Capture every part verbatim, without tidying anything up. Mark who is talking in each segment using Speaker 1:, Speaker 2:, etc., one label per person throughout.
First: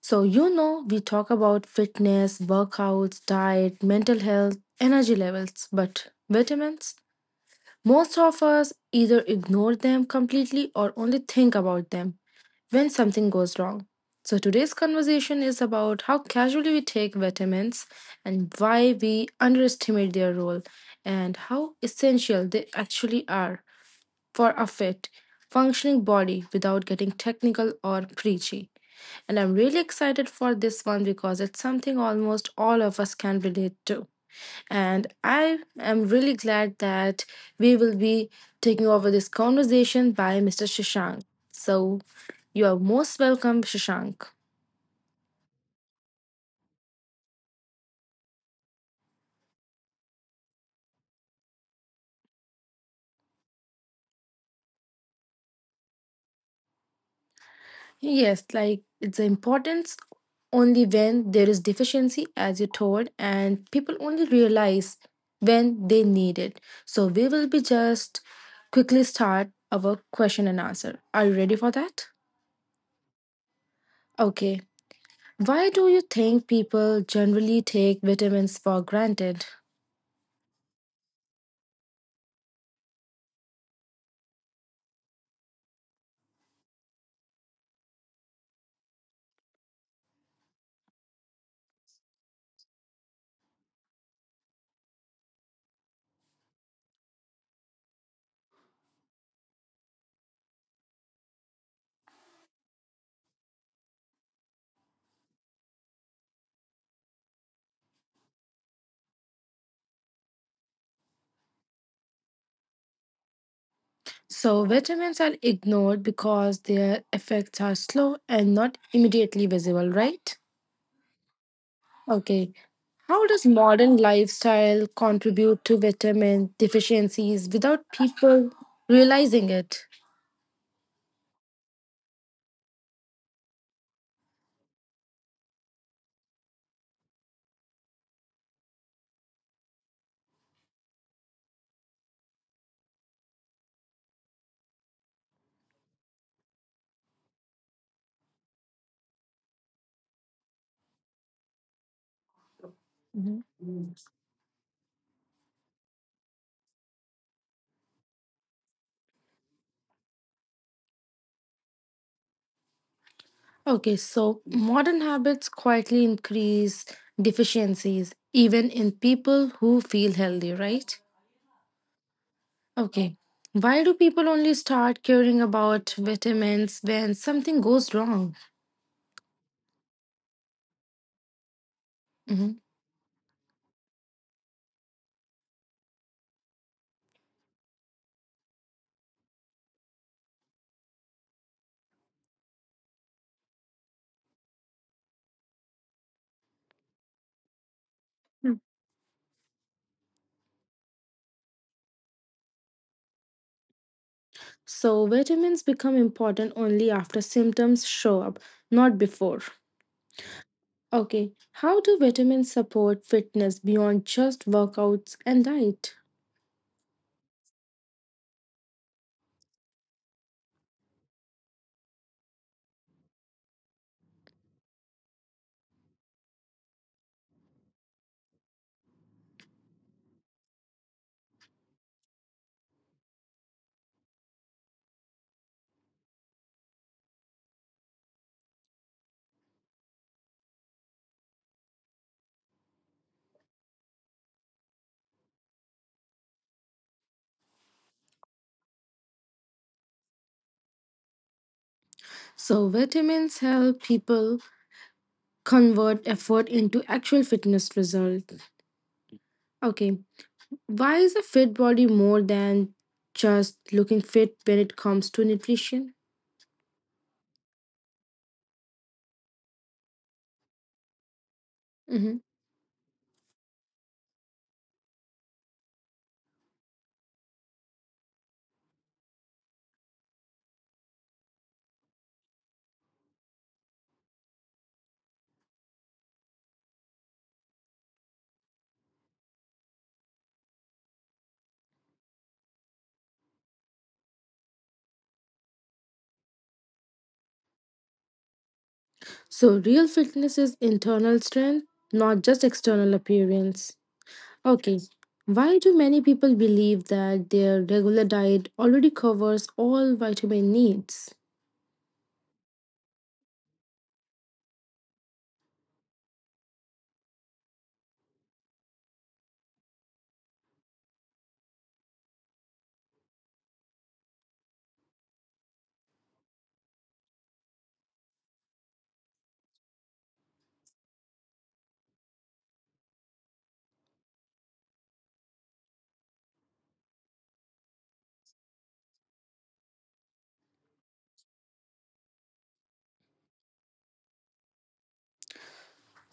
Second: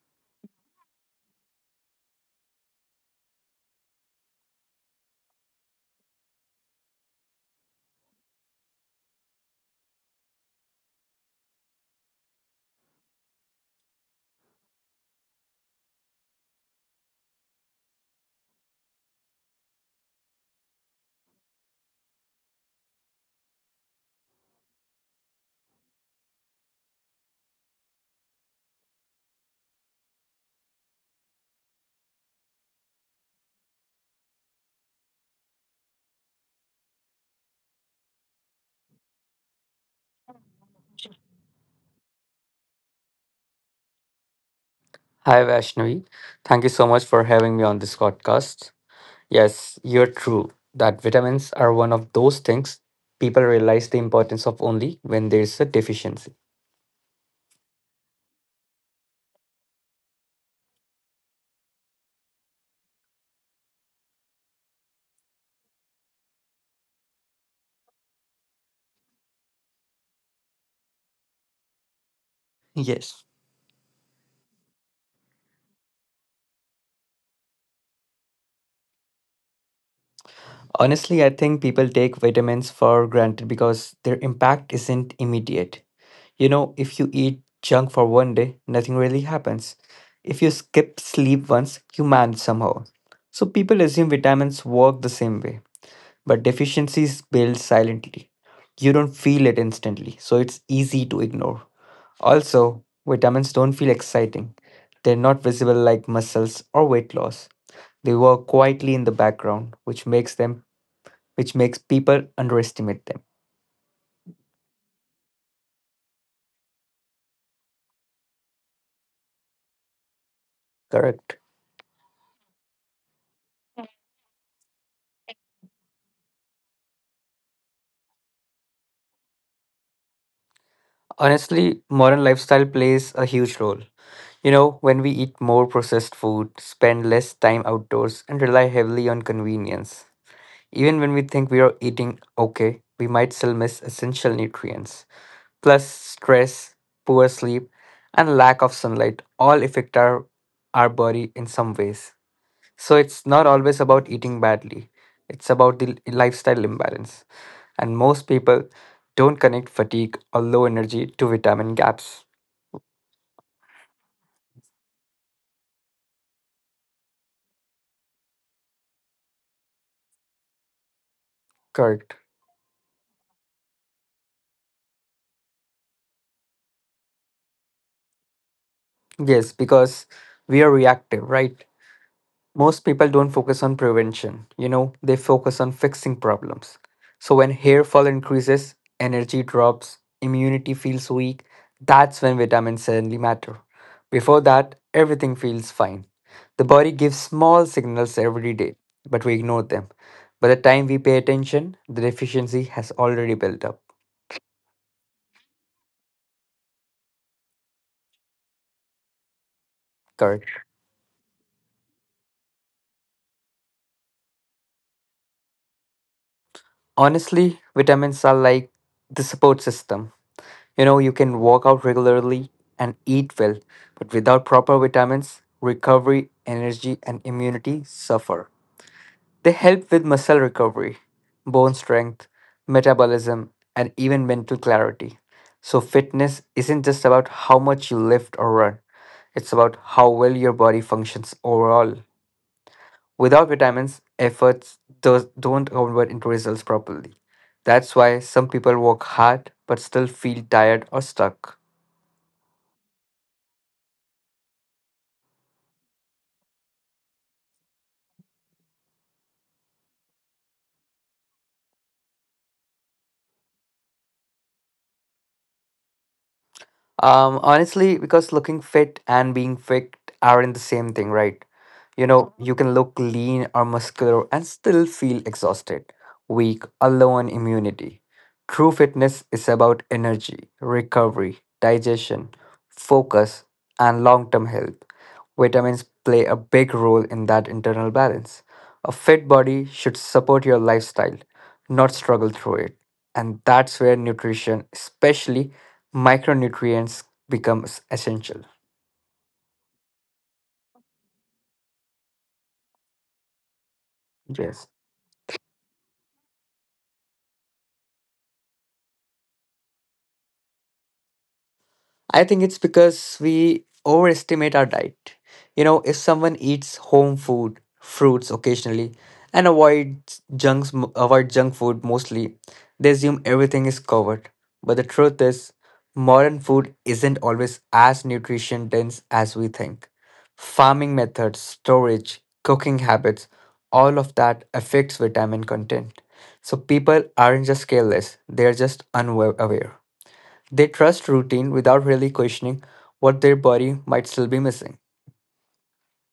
Speaker 1: So, you know, we talk about fitness, workouts, diet, mental health, energy levels, but vitamins? Most of us either ignore them completely or only think about them when something goes wrong. So, today's conversation is about how casually we take vitamins and why we underestimate their role and how essential they actually are for a fit, functioning body without getting technical or preachy. And I'm really excited for this one because it's something almost all of us can relate to. And I am really glad that we will be taking over this conversation by Mister Shashank. So you are most welcome, Shashank.
Speaker 2: Hi, Vaishnavi. Thank you so much for having me on this podcast. Yes, you're true that vitamins are one of those things people realize the importance of only when there's a deficiency.
Speaker 1: Yes, like it's the importance only when there is deficiency, as you told, and people only realize when they need it. So we will be just quickly start our question and answer. Are you ready for that?
Speaker 2: Yes.
Speaker 1: Okay. Why do you think people generally take vitamins for granted?
Speaker 2: Honestly, I think people take vitamins for granted because their impact isn't immediate. You know, if you eat junk for one day, nothing really happens. If you skip sleep once, you manage somehow. So people assume vitamins work the same way. But deficiencies build silently. You don't feel it instantly, so it's easy to ignore. Also, vitamins don't feel exciting. They're not visible like muscles or weight loss. They work quietly in the background, which makes them which makes people underestimate them.
Speaker 1: So, vitamins are ignored because their effects are slow and not immediately visible, right?
Speaker 2: Correct.
Speaker 1: Okay. How does modern lifestyle contribute to vitamin deficiencies without people realizing it?
Speaker 2: Honestly, modern lifestyle plays a huge role. You know, when we eat more processed food, spend less time outdoors, and rely heavily on convenience, even when we think we are eating okay, we might still miss essential nutrients. Plus, stress, poor sleep, and lack of sunlight all affect our, our body in some ways. So, it's
Speaker 1: Mhm.
Speaker 2: not always about eating badly, it's about the lifestyle imbalance. And most people don't connect fatigue or low energy to vitamin gaps.
Speaker 1: Okay, so modern habits quietly increase deficiencies even in people who feel healthy, right?
Speaker 2: Correct.
Speaker 1: Okay. Why do people only start caring about vitamins when something goes wrong?
Speaker 2: Yes, because we are reactive, right?
Speaker 1: Mhm.
Speaker 2: Most people don't focus on prevention, you know, they focus on fixing problems. So when hair fall increases, energy drops, immunity feels weak, that's when vitamins suddenly matter. Before that, everything feels fine. The body gives small signals every day, but we ignore them. By the time we pay attention, the deficiency has already built up.
Speaker 1: So, vitamins become important only after symptoms show up, not before.
Speaker 2: Correct.
Speaker 1: Okay, how do vitamins support fitness beyond just workouts and diet?
Speaker 2: Honestly, vitamins are like the support system. You know, you can work out regularly and eat well, but without proper vitamins, recovery, energy, and immunity suffer. They help with muscle recovery, bone strength, metabolism, and even mental clarity. So, fitness isn't just about how much you lift or run, it's about how well your body functions overall. Without vitamins, efforts does, don't convert into results properly. That's why some people work hard but still feel tired or stuck.
Speaker 1: So, vitamins help people convert effort into actual fitness result. Okay, why is a fit body more than just looking fit when it comes to nutrition?
Speaker 2: Um, honestly, because looking fit and being fit aren't the same thing, right? You
Speaker 1: Mhm.
Speaker 2: know, you can look lean or muscular and still feel exhausted, weak, or low on immunity. True fitness is about energy, recovery, digestion, focus, and long term health. Vitamins play a big role in that internal balance. A fit body should support your lifestyle, not struggle through it. And that's where nutrition, especially micronutrients, becomes essential.
Speaker 1: So, real fitness is internal strength, not just external appearance.
Speaker 2: Yes.
Speaker 1: Okay. Why do many people believe that their regular diet already covers all vitamin needs?
Speaker 2: I think it's because we overestimate our diet. You know, if someone eats home food, fruits occasionally, and avoids junks, avoid junk food mostly, they assume everything is covered. But the truth is, modern food isn't always as nutrition dense as we think. Farming methods, storage, cooking habits, all of that affects vitamin content. So people aren't just careless; they're just unaware. They trust routine without really questioning what their body might still be missing.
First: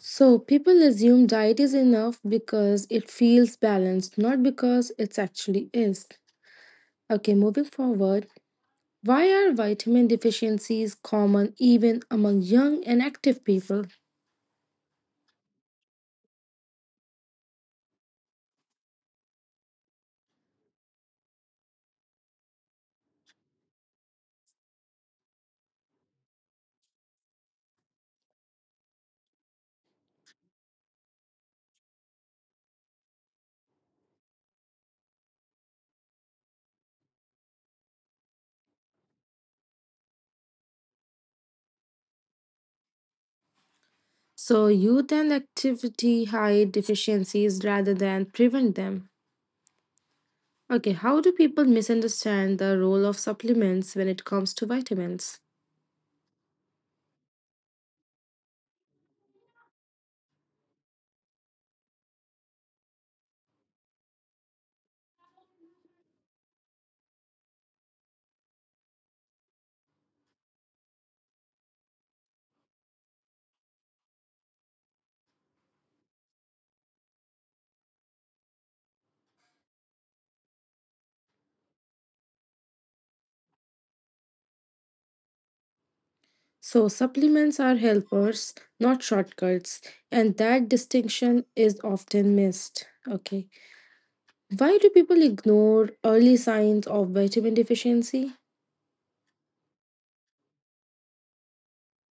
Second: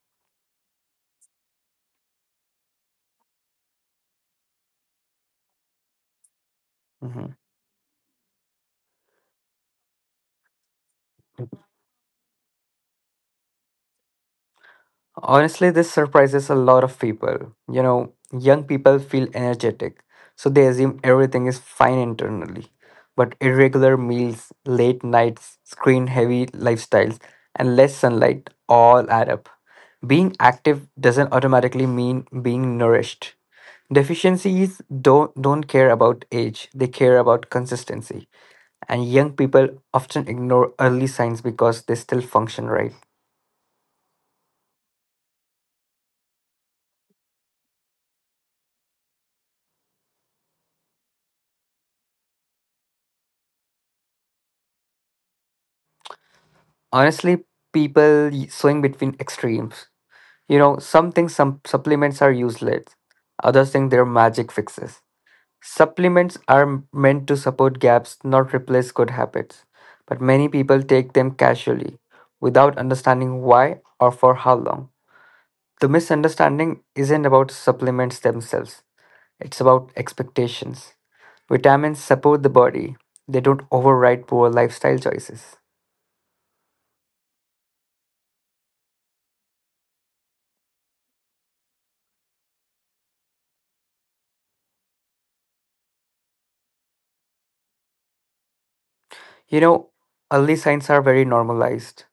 Speaker 1: So, people assume diet is enough because it feels balanced, not because it actually is. Okay,
Speaker 2: Mhm.
Speaker 1: moving forward, why are vitamin deficiencies common even among young and active people?
Speaker 2: Honestly, this surprises a lot of people. You know, young people feel energetic, so they assume everything is fine internally. But irregular meals, late nights, screen heavy lifestyles, and less sunlight all add up. Being active doesn't automatically mean being nourished. Deficiencies don't, don't care about age, they care about consistency. And young people often ignore early signs because they still function right.
Speaker 1: So, youth and activity hide deficiencies rather than prevent them. Okay, how do people misunderstand the role of supplements when it comes to vitamins?
Speaker 2: Honestly, people y- swing between extremes. You know, some think some supplements are useless, others think they're magic fixes. Supplements are m- meant to support gaps, not replace good habits. But many people take them casually, without understanding why or for how long. The misunderstanding isn't about supplements themselves, it's about expectations. Vitamins support the body, they don't override poor lifestyle choices.
Speaker 1: So, supplements are helpers, not shortcuts, and that distinction is often missed. Okay, why do people ignore early signs of vitamin deficiency?
Speaker 2: You know, early signs are very normalized:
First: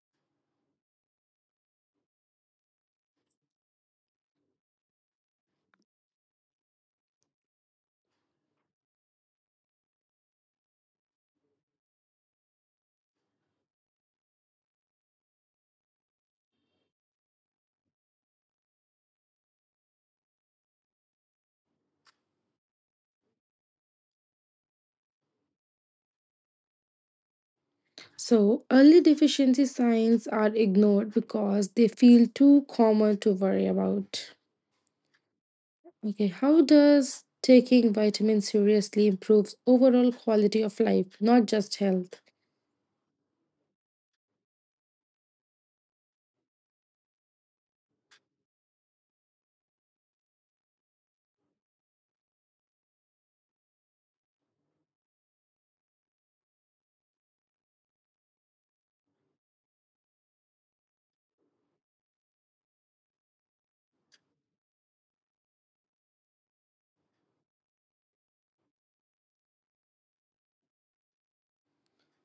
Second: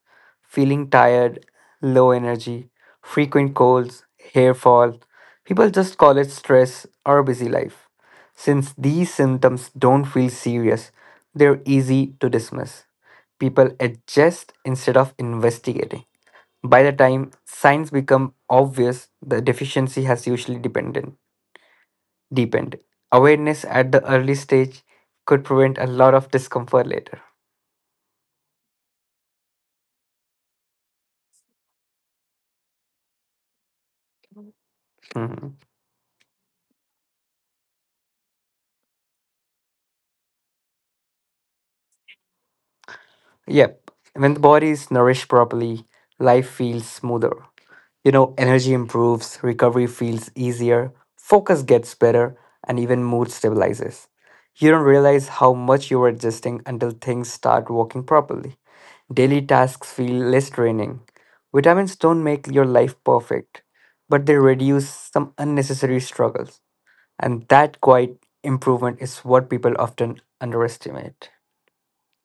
Speaker 2: feeling tired, low energy, frequent colds, hair fall. People just call it stress or busy life. Since these symptoms don't feel serious, they're easy to dismiss. People adjust instead of investigating. By the time signs become obvious, the deficiency has usually dependent, deepened. Awareness at the early stage could prevent a lot of discomfort later.
Speaker 1: So, early deficiency signs are ignored because they feel too common to worry about.
Speaker 2: Mhm.
Speaker 1: Okay, how does taking vitamins seriously improves overall quality of life, not just health?
Speaker 2: Yep, when the body is nourished properly, life feels smoother. You know, energy improves, recovery feels easier, focus gets better, and even mood stabilizes. You don't realize how much you are adjusting until things start working properly. Daily tasks feel less draining. Vitamins don't make your life perfect, but they reduce some unnecessary struggles. And that quiet improvement is what people often underestimate.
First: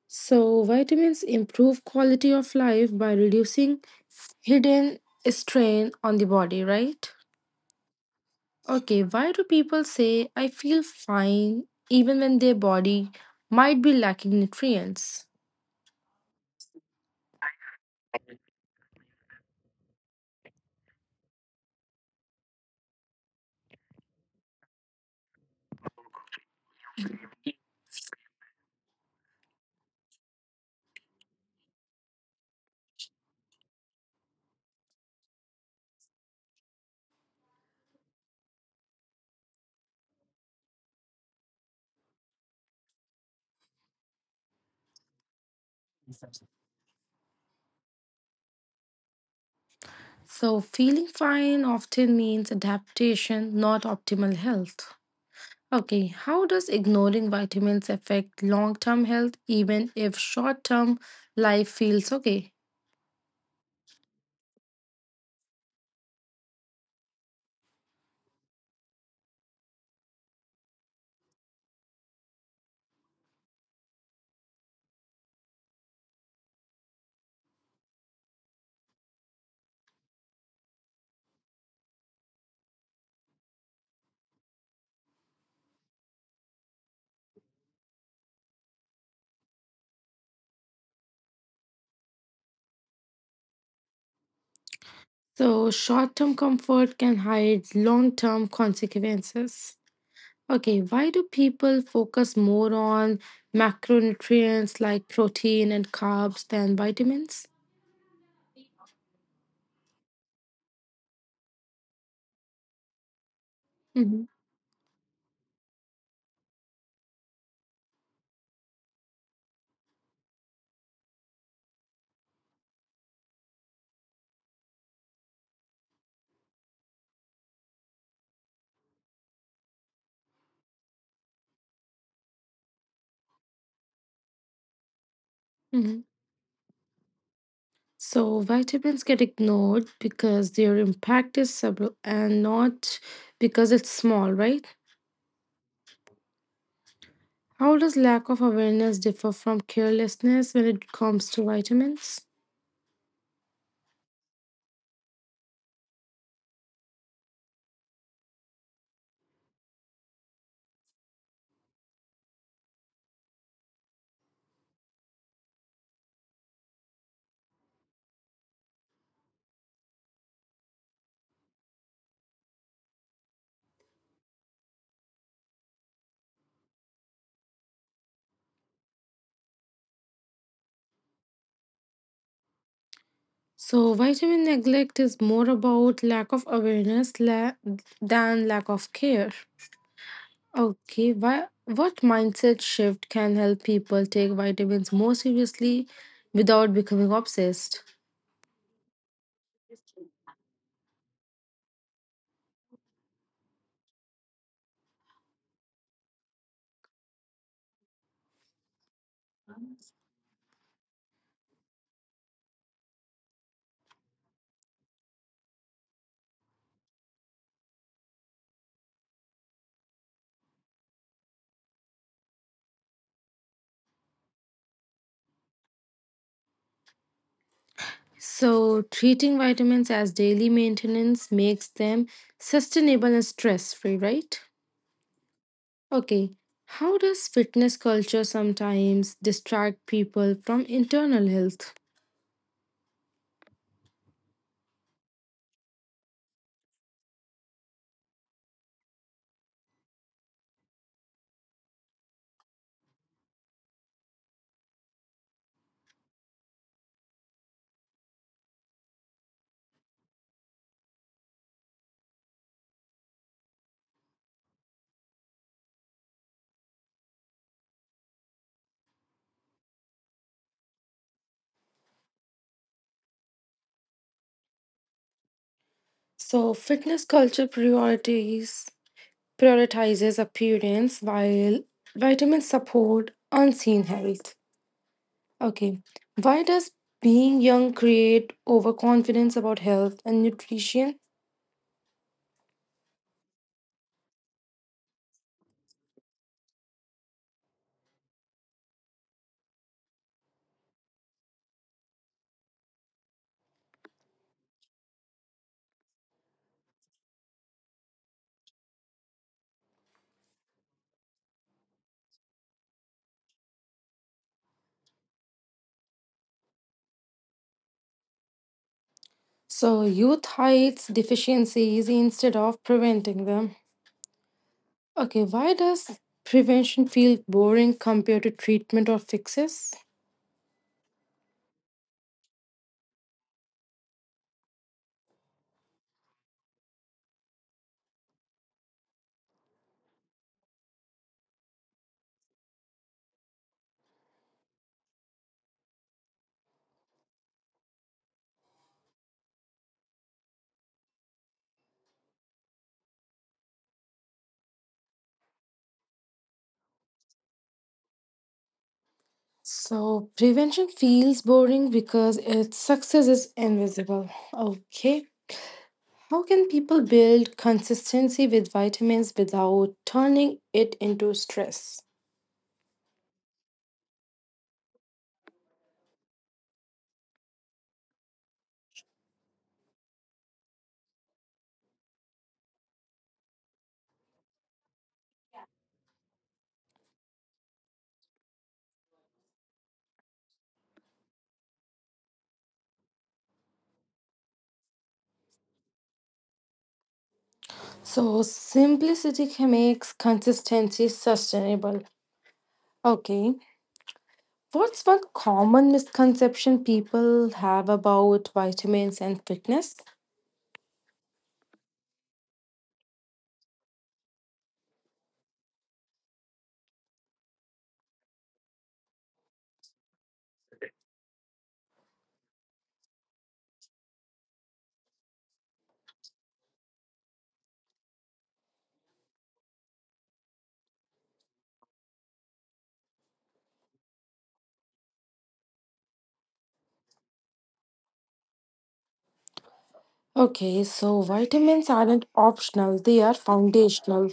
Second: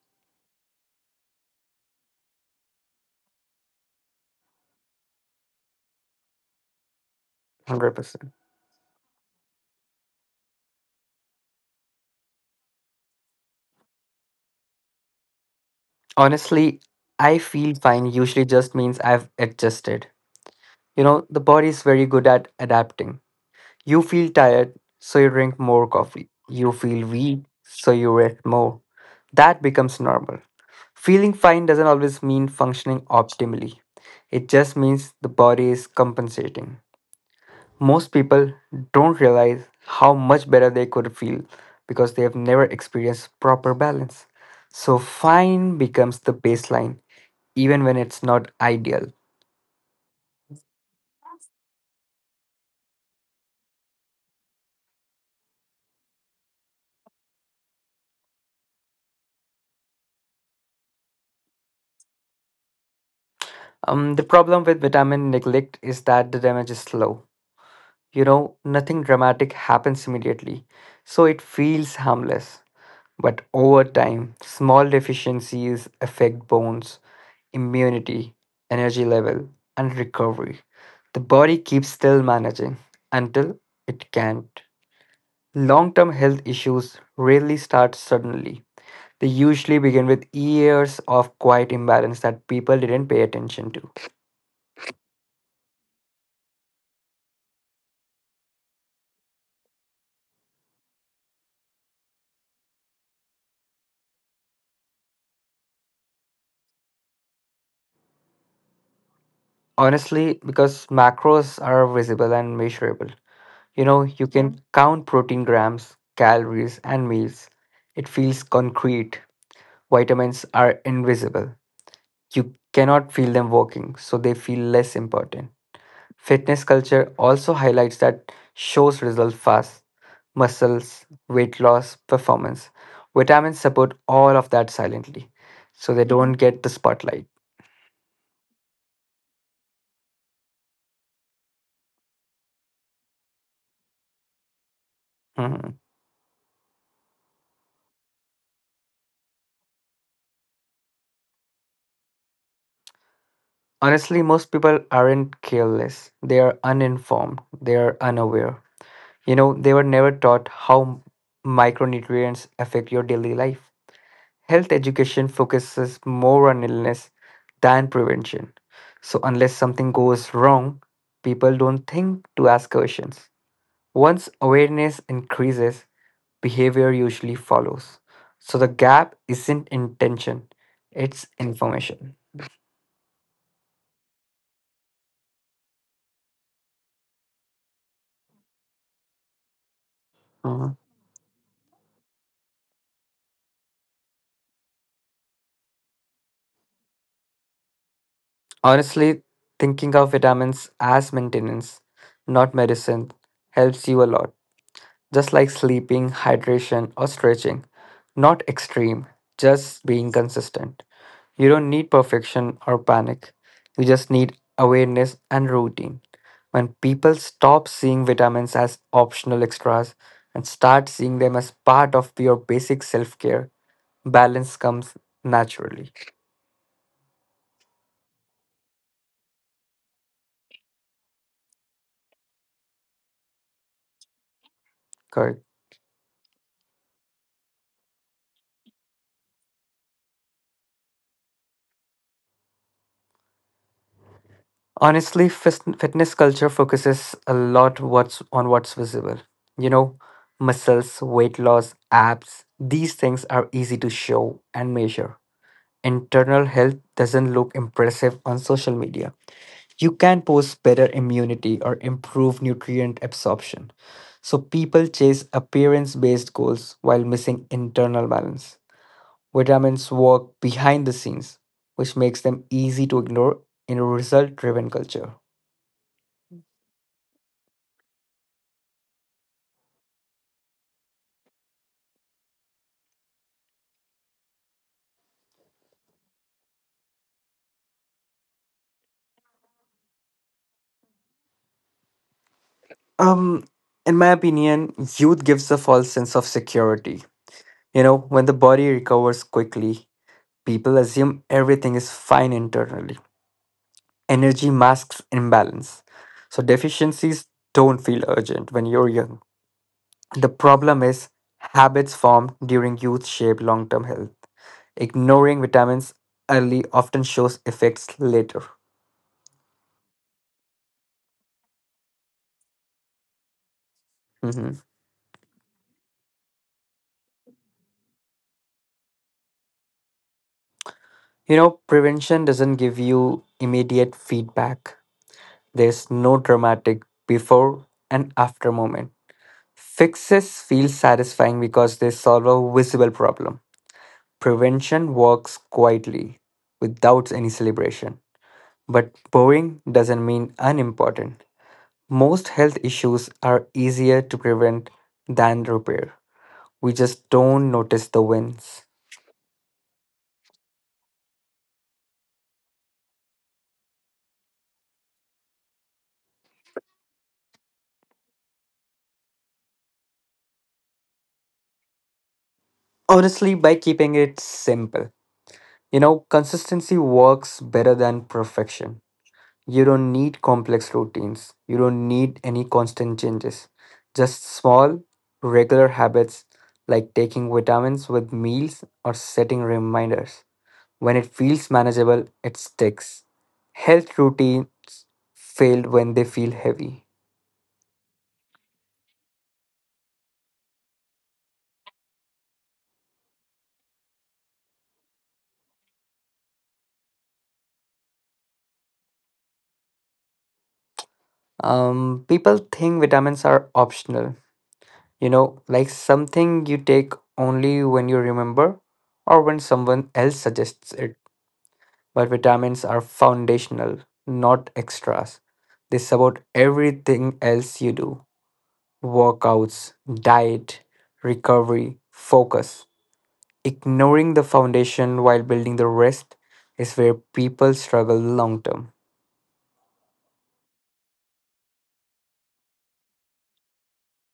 Speaker 1: So, vitamins improve quality of life by reducing hidden strain on the body, right?
Speaker 2: one hundred percent.
Speaker 1: Okay, why do people say I feel fine even when their body might be lacking nutrients?
Speaker 2: Honestly, I feel fine usually just means I've adjusted. You know, the body is very good at adapting. You feel tired, so you drink more coffee. You feel weak, so you rest more. That becomes normal. Feeling fine doesn't always mean functioning optimally, it just means the body is compensating. Most people don't realize how much better they could feel because they have never experienced proper balance. So, fine becomes the baseline even when it's not ideal.
Speaker 1: So, feeling fine often means adaptation, not optimal health. Okay, how does ignoring vitamins affect long term health even if short term life feels okay?
Speaker 2: Um, the problem with vitamin neglect is that the damage is slow. You know, nothing dramatic happens immediately, so it feels harmless. But over time, small deficiencies affect bones, immunity, energy level, and recovery. The body keeps still managing until it can't. Long term health issues rarely start suddenly. They usually begin with years of quiet imbalance that people didn't pay attention to.
Speaker 1: So, short term comfort can hide long term consequences. Okay, why do people focus more on macronutrients like protein and carbs than vitamins?
Speaker 2: Honestly, because macros are visible and measurable. You know,
Speaker 1: hmm
Speaker 2: you can Mhm. count protein grams, calories, and meals. It feels concrete. Vitamins are invisible. You cannot feel them working, so they feel less important. Fitness culture also highlights that shows results fast: muscles, weight loss, performance. Vitamins support all of that silently, so
Speaker 1: hmm
Speaker 2: they Mhm. don't get the spotlight.
Speaker 1: So, vitamins get ignored because their impact is subtle and not because it's small, right?
Speaker 2: Mm-hmm.
Speaker 1: How does lack of awareness differ from carelessness when it comes to vitamins?
Speaker 2: Honestly, most people aren't careless. They are uninformed. They are unaware. You know, they were never taught how micronutrients affect your daily life. Health education focuses more on illness than prevention. So, unless something goes wrong, people don't think to ask questions. Once awareness increases, behavior usually follows. So, the gap isn't intention, it's information.
Speaker 1: So, vitamin neglect is more about lack of awareness la- than lack of care. Okay, why, what mindset shift can help people take vitamins more seriously without becoming obsessed?
Speaker 2: Honestly, thinking of vitamins as maintenance, not medicine, helps you a lot. Just like sleeping, hydration, or stretching. Not extreme, just being consistent. You don't need perfection or panic. You just need awareness and routine. When people stop seeing vitamins as optional extras and start seeing them as part of your basic self care, balance comes naturally.
Speaker 1: So, treating vitamins as daily maintenance makes them sustainable and stress free, right?
Speaker 2: Correct.
Speaker 1: Okay, how does fitness culture sometimes distract people from internal health?
Speaker 2: Honestly, fis- fitness culture focuses a lot what's on what's visible. You know, muscles, weight loss, abs, these things are easy to show and measure. Internal health doesn't look impressive on social media. You can post better immunity or improve nutrient absorption. So people chase appearance-based goals while missing internal balance. Vitamins work behind the scenes, which makes them easy to ignore in a result-driven culture.
Speaker 1: So, fitness culture priorities prioritizes appearance while vitamins support unseen health. Okay. Why does being young create overconfidence about health and nutrition?
Speaker 2: Um, in my opinion, youth gives a false sense of security. You know, when the body recovers quickly, people assume everything is fine internally. Energy masks imbalance. So deficiencies don't feel urgent when you're young. The problem is, habits formed during youth shape long term health. Ignoring vitamins early often shows effects later.
Speaker 1: So, youth hides deficiencies instead of preventing them.
Speaker 2: Mhm.
Speaker 1: Okay. Why does prevention feel boring compared to treatment or fixes?
Speaker 2: You know, prevention doesn't give you immediate feedback. There's no dramatic before and after moment. Fixes feel satisfying because they solve a visible problem. Prevention works quietly without any celebration. But boring doesn't mean unimportant. Most health issues are easier to prevent than repair. We just don't notice the wins.
Speaker 1: So, prevention feels boring because its success is invisible. Okay. How can people build consistency with vitamins without turning it into stress?
Speaker 2: Honestly, by keeping it simple, you know, consistency works better than perfection. You don't need complex routines. You don't need any constant changes. Just small, regular habits like taking vitamins with meals or setting reminders. When it feels manageable, it sticks. Health routines fail when they feel heavy.
Speaker 1: So simplicity can makes consistency sustainable. Okay. What's one common misconception people have about vitamins and fitness?
Speaker 2: Um, people think vitamins are optional, you know, like something you take only when you remember or when someone else suggests it, but vitamins are foundational, not extras. They support everything else you do: workouts, diet, recovery, focus. Ignoring the foundation while building the rest is where people struggle long term.
Speaker 1: Okay, so vitamins aren't optional, they are foundational.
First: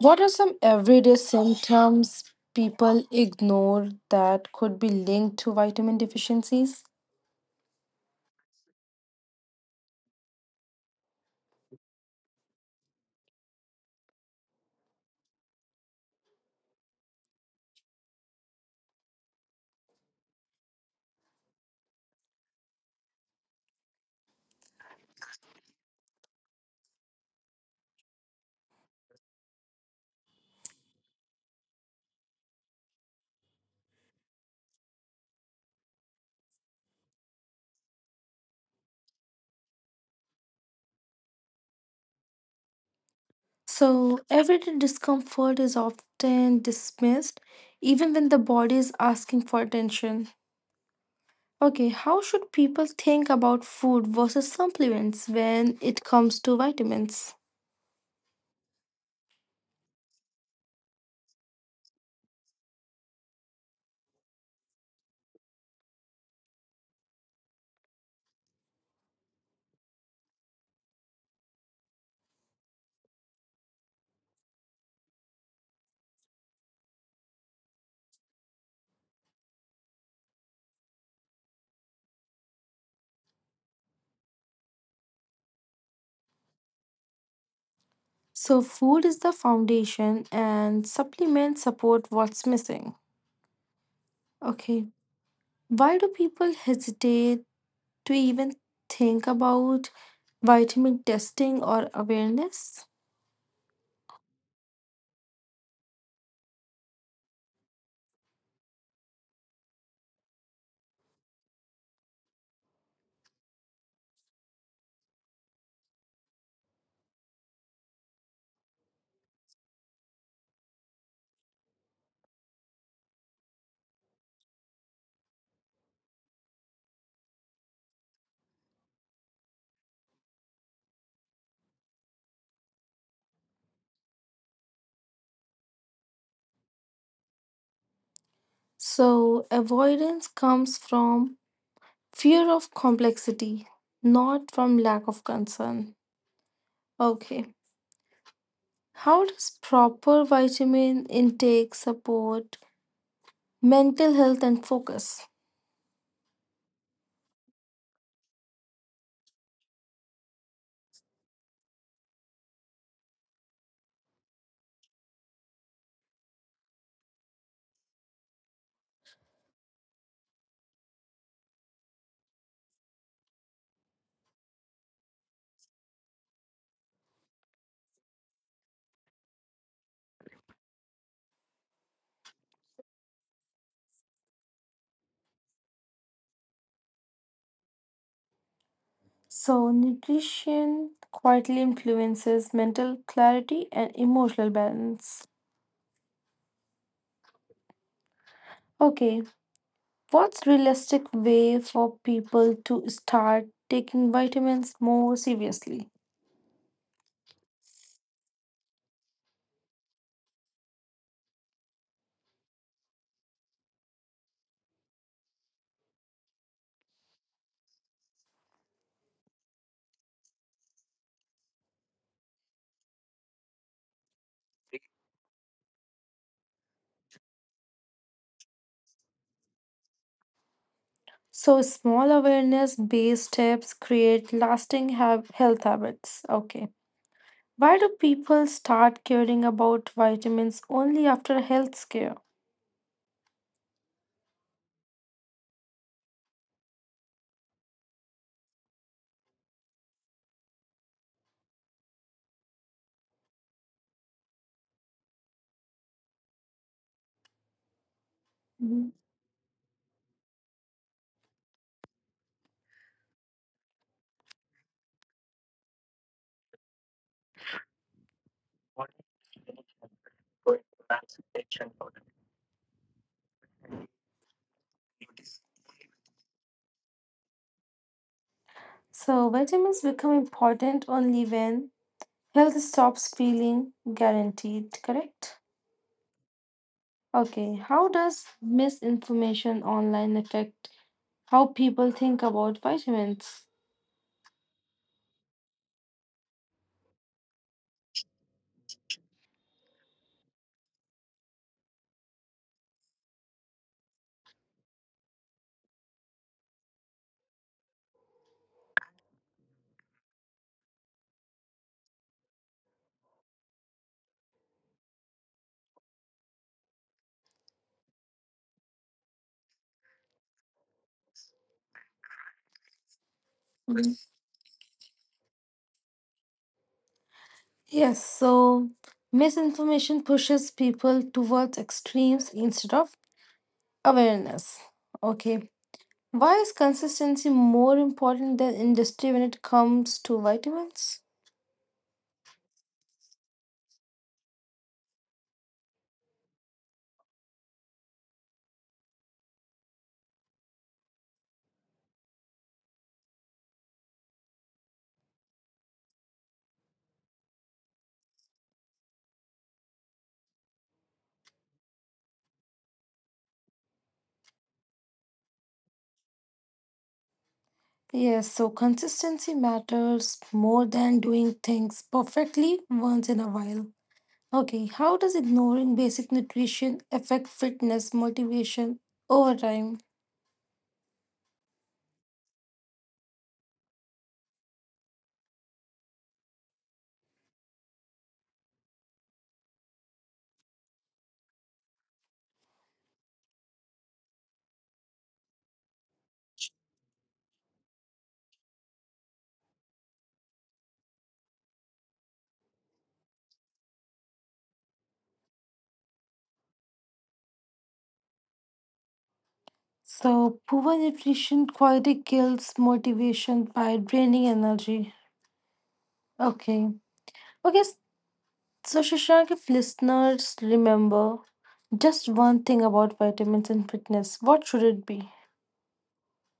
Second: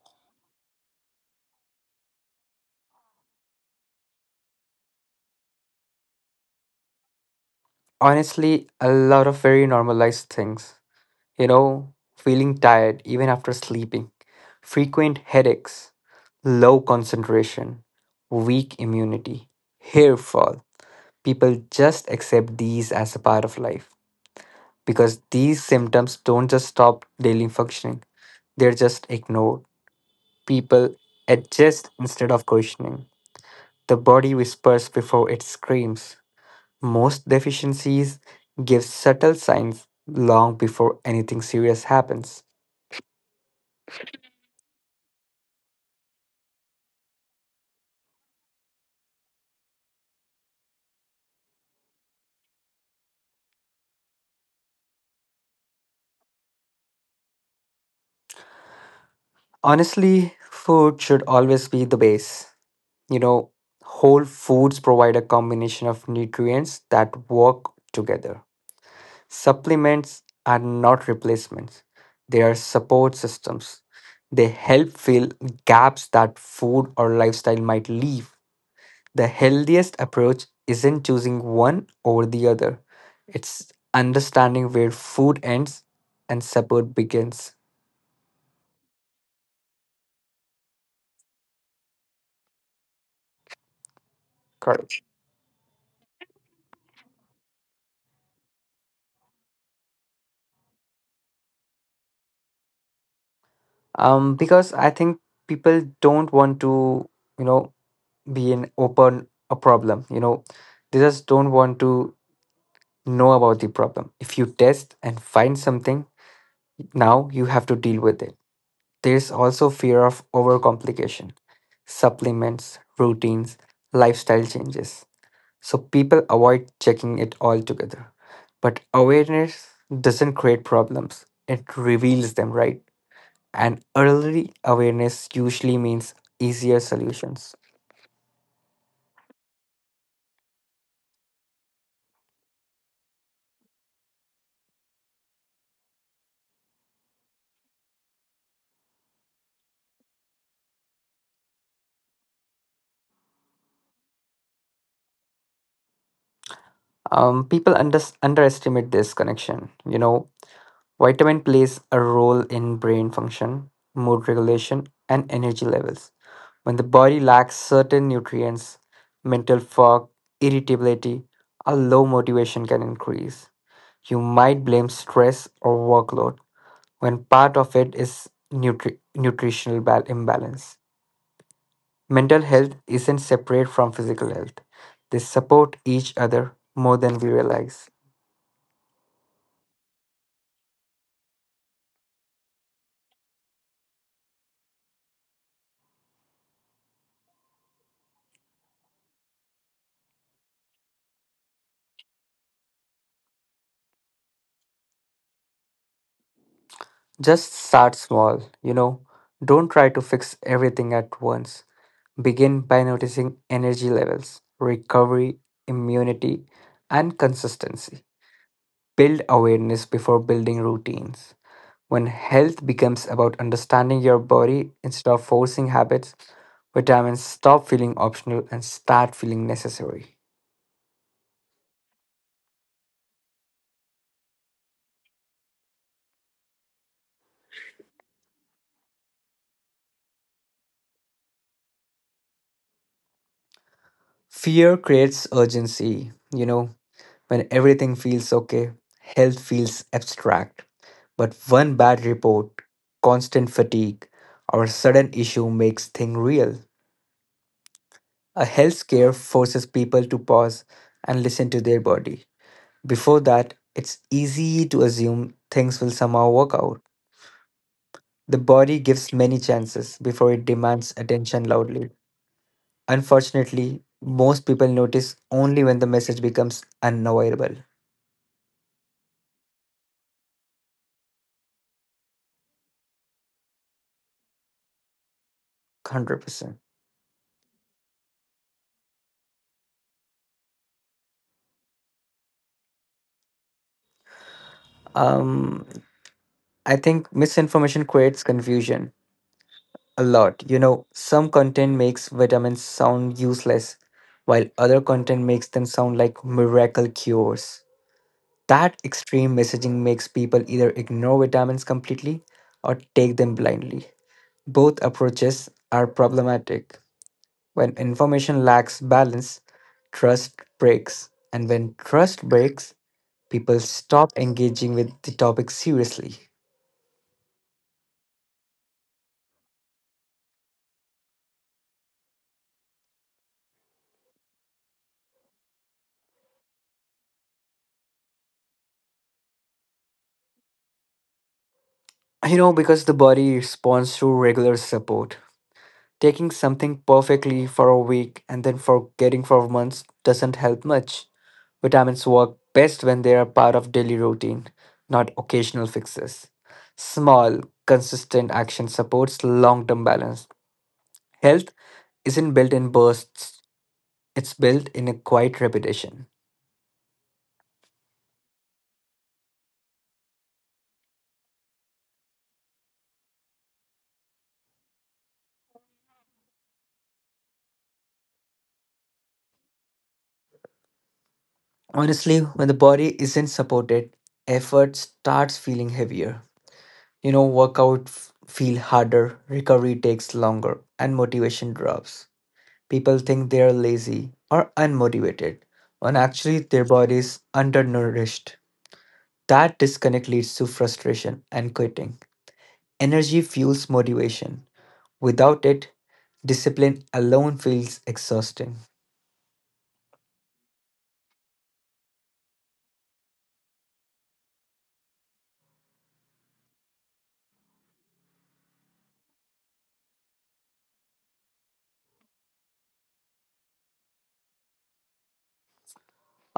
Speaker 1: What are some everyday symptoms people ignore that could be linked to vitamin deficiencies?
Speaker 2: Honestly, a lot of very normalized things. You know, feeling tired even after sleeping, frequent headaches, low concentration, weak immunity, hair fall, people just accept these as a part of life because these symptoms don't just stop daily functioning, they're just ignored. People adjust instead of questioning. The body whispers before it screams. Most deficiencies give subtle signs long before anything serious happens.
Speaker 1: So, everyday discomfort is often dismissed even when the body is asking for attention. Okay, how should people think about food versus supplements when it comes to vitamins?
Speaker 2: Honestly, food should always be the base. You know, whole foods provide a combination of nutrients that work together. Supplements are not replacements, they are support systems. They help fill gaps that food or lifestyle might leave. The healthiest approach isn't choosing one over the other, it's understanding where food ends and support begins.
Speaker 1: So, food is the foundation and supplements support what's missing. Okay,
Speaker 2: Correct.
Speaker 1: why do people hesitate to even think about vitamin testing or awareness?
Speaker 2: Um, because I think people don't want to, you know, be an open a problem. You know, they just don't want to know about the problem. If you test and find something, now you have to deal with it. There's also fear of overcomplication, supplements, routines, lifestyle changes. So people avoid checking it all together. But awareness doesn't create problems, it reveals them, right? And early awareness usually means easier solutions.
Speaker 1: So, avoidance comes from fear of complexity, not from lack of concern. Okay. How does proper vitamin intake support mental health and focus?
Speaker 2: Um, people under- underestimate this connection. You know, vitamin plays a role in brain function, mood regulation, and energy levels. When the body lacks certain nutrients, mental fog, irritability, or low motivation can increase. You might blame stress or workload when part of it is nutri- nutritional bal- imbalance. Mental health isn't separate from physical health, they support each other more than we realize.
Speaker 1: So, nutrition quietly influences mental clarity and emotional balance. Okay, what's realistic way for people to start taking vitamins more seriously?
Speaker 2: Just start small, you know, don't try to fix everything at once. Begin by noticing energy levels, recovery, immunity, and consistency. Build awareness before building routines. When health becomes about understanding your body instead of forcing habits, vitamins stop feeling optional and start feeling necessary.
Speaker 1: So, small awareness based steps create lasting hab- health habits. Okay. Why do people start caring about vitamins only after health scare?
Speaker 2: Fear creates urgency. You know, when everything feels okay, health feels abstract. But one bad report, constant fatigue, or sudden issue makes things real. A health scare forces people to pause and listen to their body. Before that, it's easy to assume things will somehow work out. The body gives many chances before it demands attention loudly. Unfortunately, most people notice only when the message becomes unavoidable.
Speaker 1: So, vitamins become important only when health stops feeling guaranteed, correct?
Speaker 2: one hundred percent.
Speaker 1: Okay, how does misinformation online affect how people think about vitamins?
Speaker 2: Um, I think misinformation creates confusion a lot. You know, some content makes vitamins sound useless, while other content makes them sound like miracle cures. That extreme messaging makes people either ignore vitamins completely or take them blindly. Both approaches are problematic. When information lacks balance, trust breaks. And when trust breaks, people
Speaker 1: Mhm.
Speaker 2: stop engaging with the topic seriously.
Speaker 1: Yes, so misinformation pushes people towards extremes instead of awareness. Okay, why is consistency more important than industry when it comes to vitamins?
Speaker 2: You know, because the body responds to regular support. Taking something perfectly for a week and then forgetting for months doesn't help much. Vitamins work best when they are part of daily routine, not occasional fixes. Small, consistent action supports long term balance. Health isn't built in bursts, it's built in a quiet repetition.
Speaker 1: Yes, so consistency matters more than doing things perfectly once in a while. Okay, how does ignoring basic nutrition affect fitness motivation over time?
Speaker 2: Honestly, when the body isn't supported, effort starts feeling heavier. You know, workout f- feel harder, recovery takes longer, and motivation drops. People think they are lazy or unmotivated, when actually their body is undernourished. That disconnect leads to frustration and quitting. Energy fuels motivation. Without it, discipline alone feels exhausting.
Speaker 1: So, poor nutrition quality kills motivation by draining energy. Okay, okay, s- so Shashank, if listeners remember just one thing about vitamins and fitness, what should it be?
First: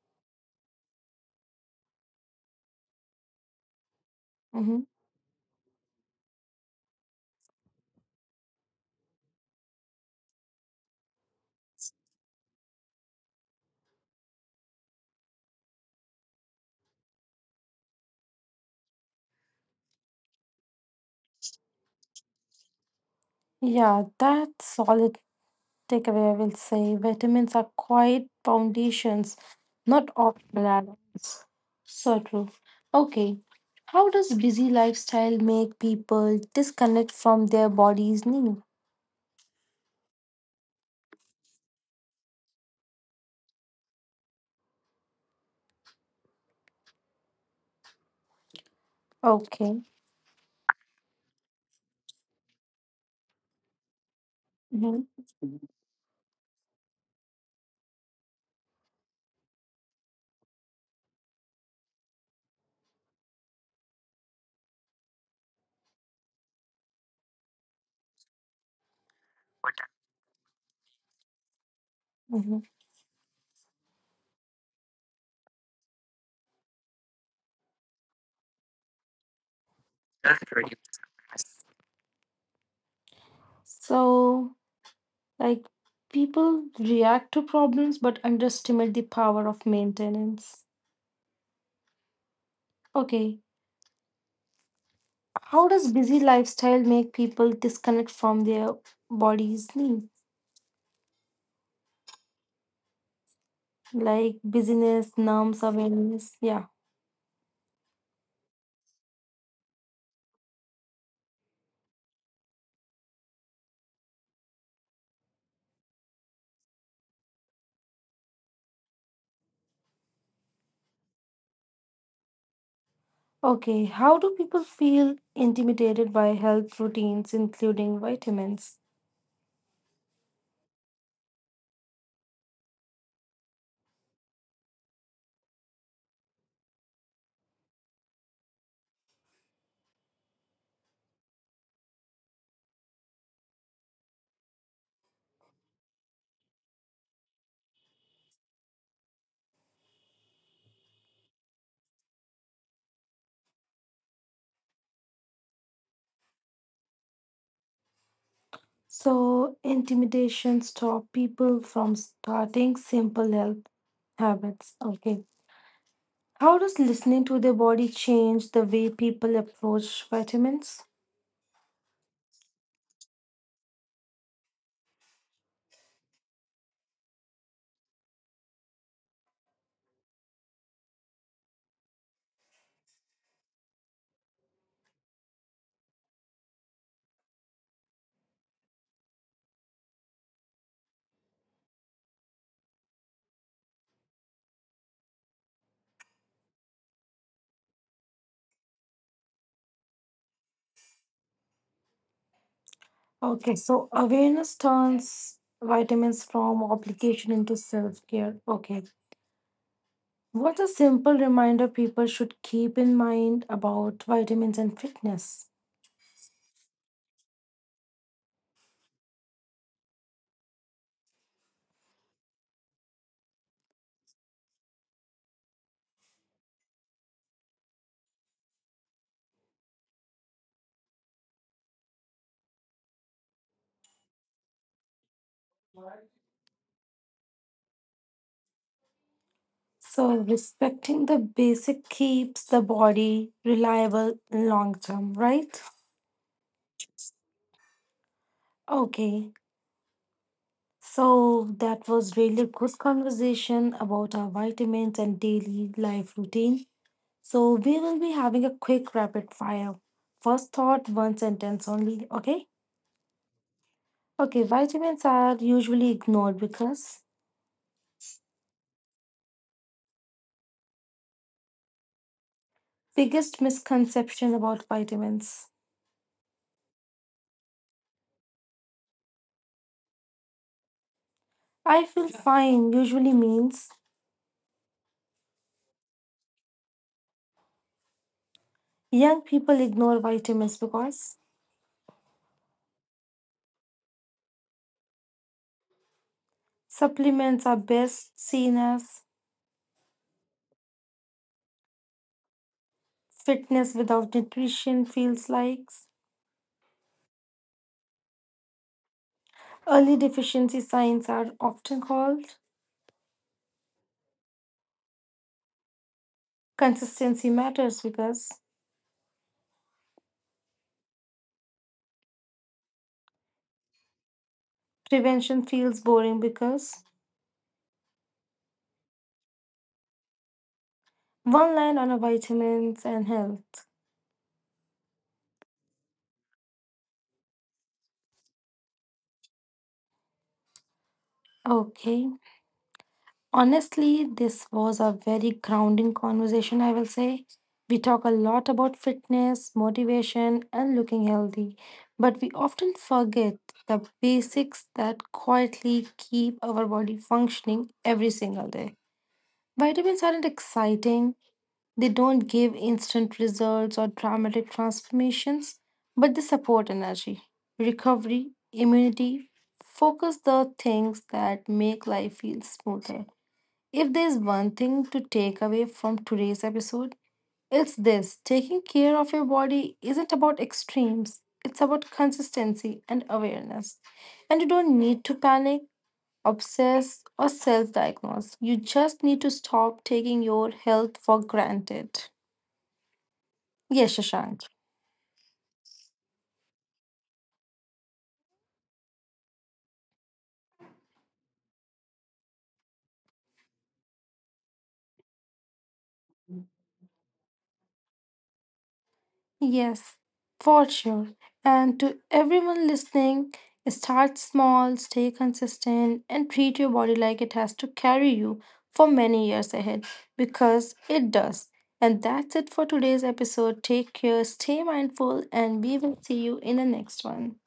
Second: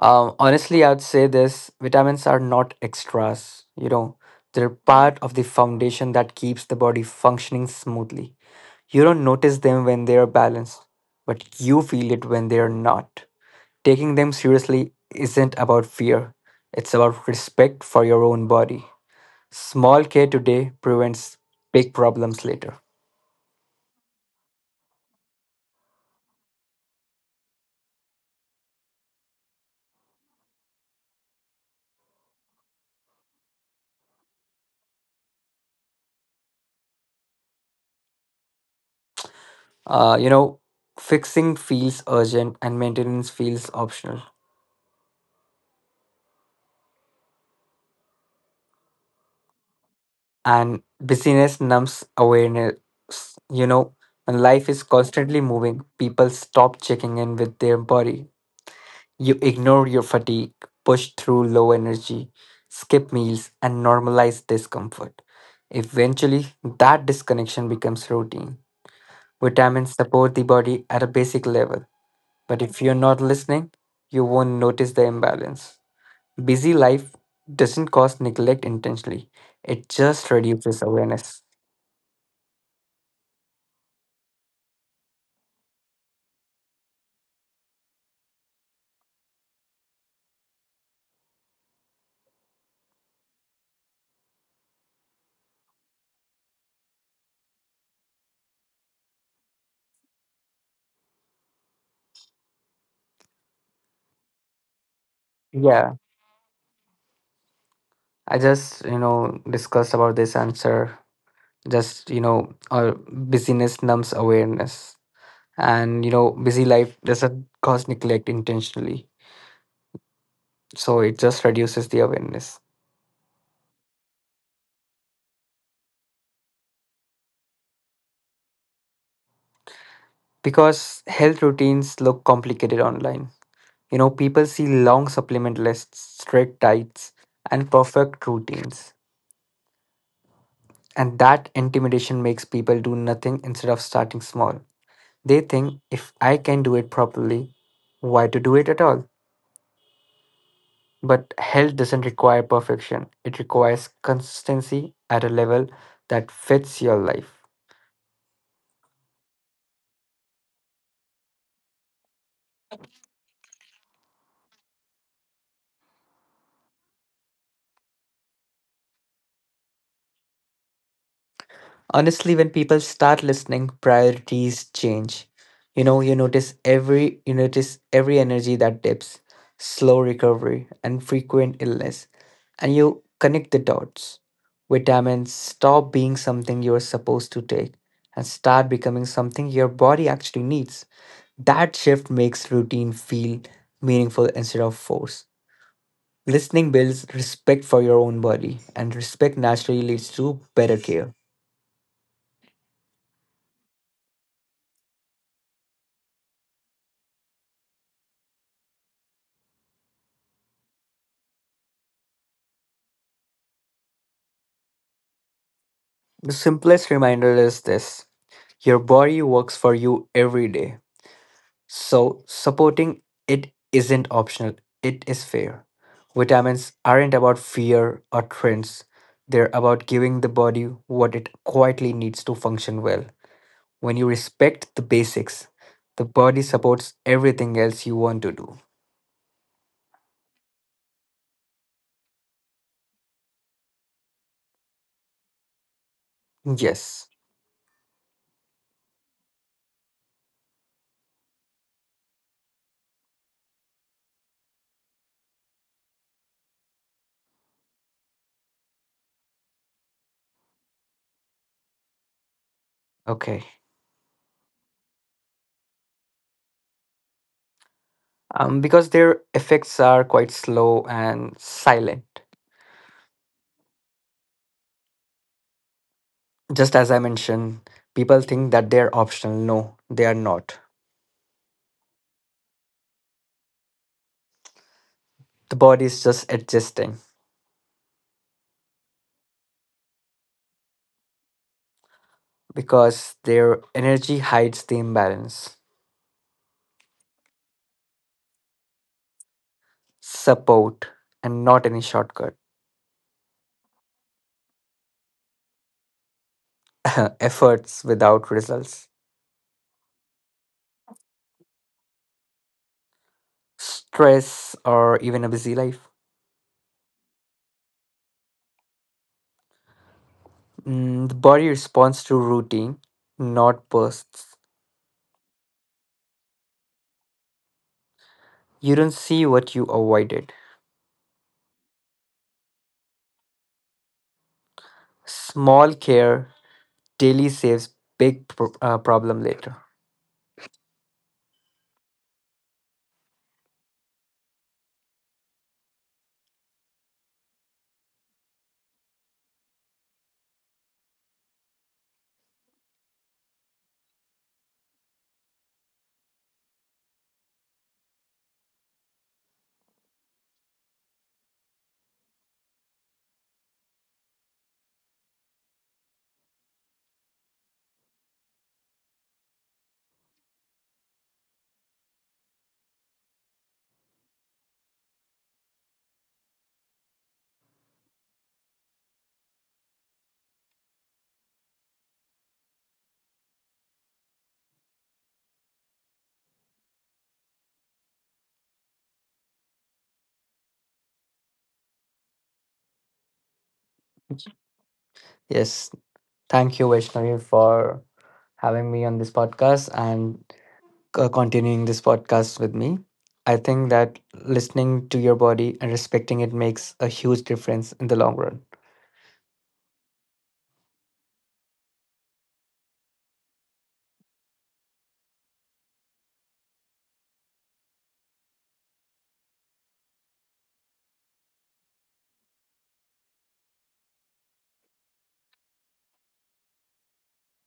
Speaker 2: Um, honestly, I'd say this vitamins are not extras. You know, they're
Speaker 1: Mm-hmm.
Speaker 2: part of the foundation that keeps the body functioning smoothly. You don't notice them when they are balanced, but you feel it when they are not. Taking them seriously isn't about fear, it's about respect for your own body. Small care today prevents big problems later.
Speaker 1: Yeah, that's solid takeaway, I will say vitamins are quite foundations, not optional add-ons. So true. Okay, how does busy lifestyle make people disconnect from their body's need?
Speaker 2: Uh, you know, fixing feels urgent and maintenance feels optional.
Speaker 1: Okay.
Speaker 2: And busyness numbs awareness. You know, when life is
Speaker 1: Mm-hmm.
Speaker 2: constantly moving, people stop checking in with their body. You ignore your fatigue, push through low energy, skip meals, and normalize discomfort. Eventually, that disconnection becomes routine. Vitamins support the body at a basic level,
Speaker 1: hmm
Speaker 2: but if you're not listening, you won't notice the imbalance. Busy life doesn't cause neglect intentionally, it just reduces awareness.
Speaker 1: So, like, people react to problems but underestimate the power of maintenance. Okay, how does busy lifestyle make people disconnect from their body's needs? like busyness, norms,
Speaker 2: Yeah,
Speaker 1: awareness. Yeah.
Speaker 2: I just, you know, discussed about this answer. Just, you know, uh, busyness numbs awareness. And you know busy life doesn't cause neglect intentionally, so it just reduces the awareness
Speaker 1: Okay. How do people feel intimidated by health routines, including vitamins?
Speaker 2: because health routines look complicated online. You know people see long supplement lists, strict diets, and perfect routines, and that intimidation makes people do nothing instead of starting small. They think if I can do it properly, why to do it at all? But health doesn't require perfection, it requires consistency at a level that fits your life.
Speaker 1: So, intimidation stop people from starting simple health habits. Okay. How does listening to their body change the way people approach vitamins?
Speaker 2: Honestly, when people start listening, priorities change. You know, you notice every you notice every energy that dips, slow recovery, and frequent illness, and you connect the dots. Vitamins stop being something you're supposed to take and start becoming something your body actually needs. That shift makes routine feel meaningful instead of force. Listening builds respect for your own body, and respect naturally leads to better care.
Speaker 1: Okay. So, awareness turns vitamins from obligation into self care. Okay. What a simple reminder people should keep in mind about vitamins and fitness.
Speaker 2: The simplest reminder is this: your body works for you every day. So, supporting it isn't optional, it is fair. Vitamins aren't about fear or trends, they're about giving the body what it quietly needs to function well. When you respect the basics, the body supports everything else you want to do.
Speaker 1: So, respecting the basic keeps the body reliable long term, right?
Speaker 2: Yes,
Speaker 1: Okay, so that was really good conversation about our vitamins and daily life routine. So, we will be having a quick rapid fire. First thought, one sentence only, okay?
Speaker 2: okay.
Speaker 1: Okay, vitamins are usually ignored because
Speaker 2: Um, because their effects are quite slow and silent.
Speaker 1: biggest misconception about vitamins
Speaker 2: Just as I mentioned, people think that they're optional. No, they are not.
Speaker 1: I feel fine usually means
Speaker 2: The body is just adjusting
Speaker 1: young people ignore vitamins because
Speaker 2: because their energy hides the imbalance.
Speaker 1: supplements are best seen as
Speaker 2: Support and not any shortcut.
Speaker 1: fitness without nutrition feels like.
Speaker 2: Efforts without results.
Speaker 1: Early deficiency signs are often called.
Speaker 2: Stress or even a busy life.
Speaker 1: Consistency matters because
Speaker 2: Mm, the body responds to routine, not bursts.
Speaker 1: prevention feels boring because
Speaker 2: You don't see what you avoided.
Speaker 1: one line on a vitamins and health.
Speaker 2: Small care daily saves big pro- uh, problem later.
Speaker 1: Okay. Honestly, this was a very grounding conversation, I will say. We talk a lot about fitness, motivation, and looking healthy, but we often forget the basics that quietly keep our body functioning every single day. Vitamins aren't exciting, they don't give instant results or dramatic transformations, but they support energy, recovery, immunity, focus the things that make life feel smoother. If there's one thing to take away from today's episode, it's this taking care of your body isn't about extremes, it's about consistency and awareness. And you don't need to panic, obsess, or self diagnose. You just need to stop taking your health for granted. Yes, Shashank.
Speaker 2: Yes, thank you, Vaishnavi, for having me on this podcast and c- continuing this podcast with me. I think that listening to your body and respecting it makes a huge difference in the long run.
Speaker 1: Yes, for sure. And to everyone listening, start small, stay consistent, and treat your body like it has to carry you for many years ahead because it does. And that's it for today's episode. Take care, stay mindful, and we will see you in the next one.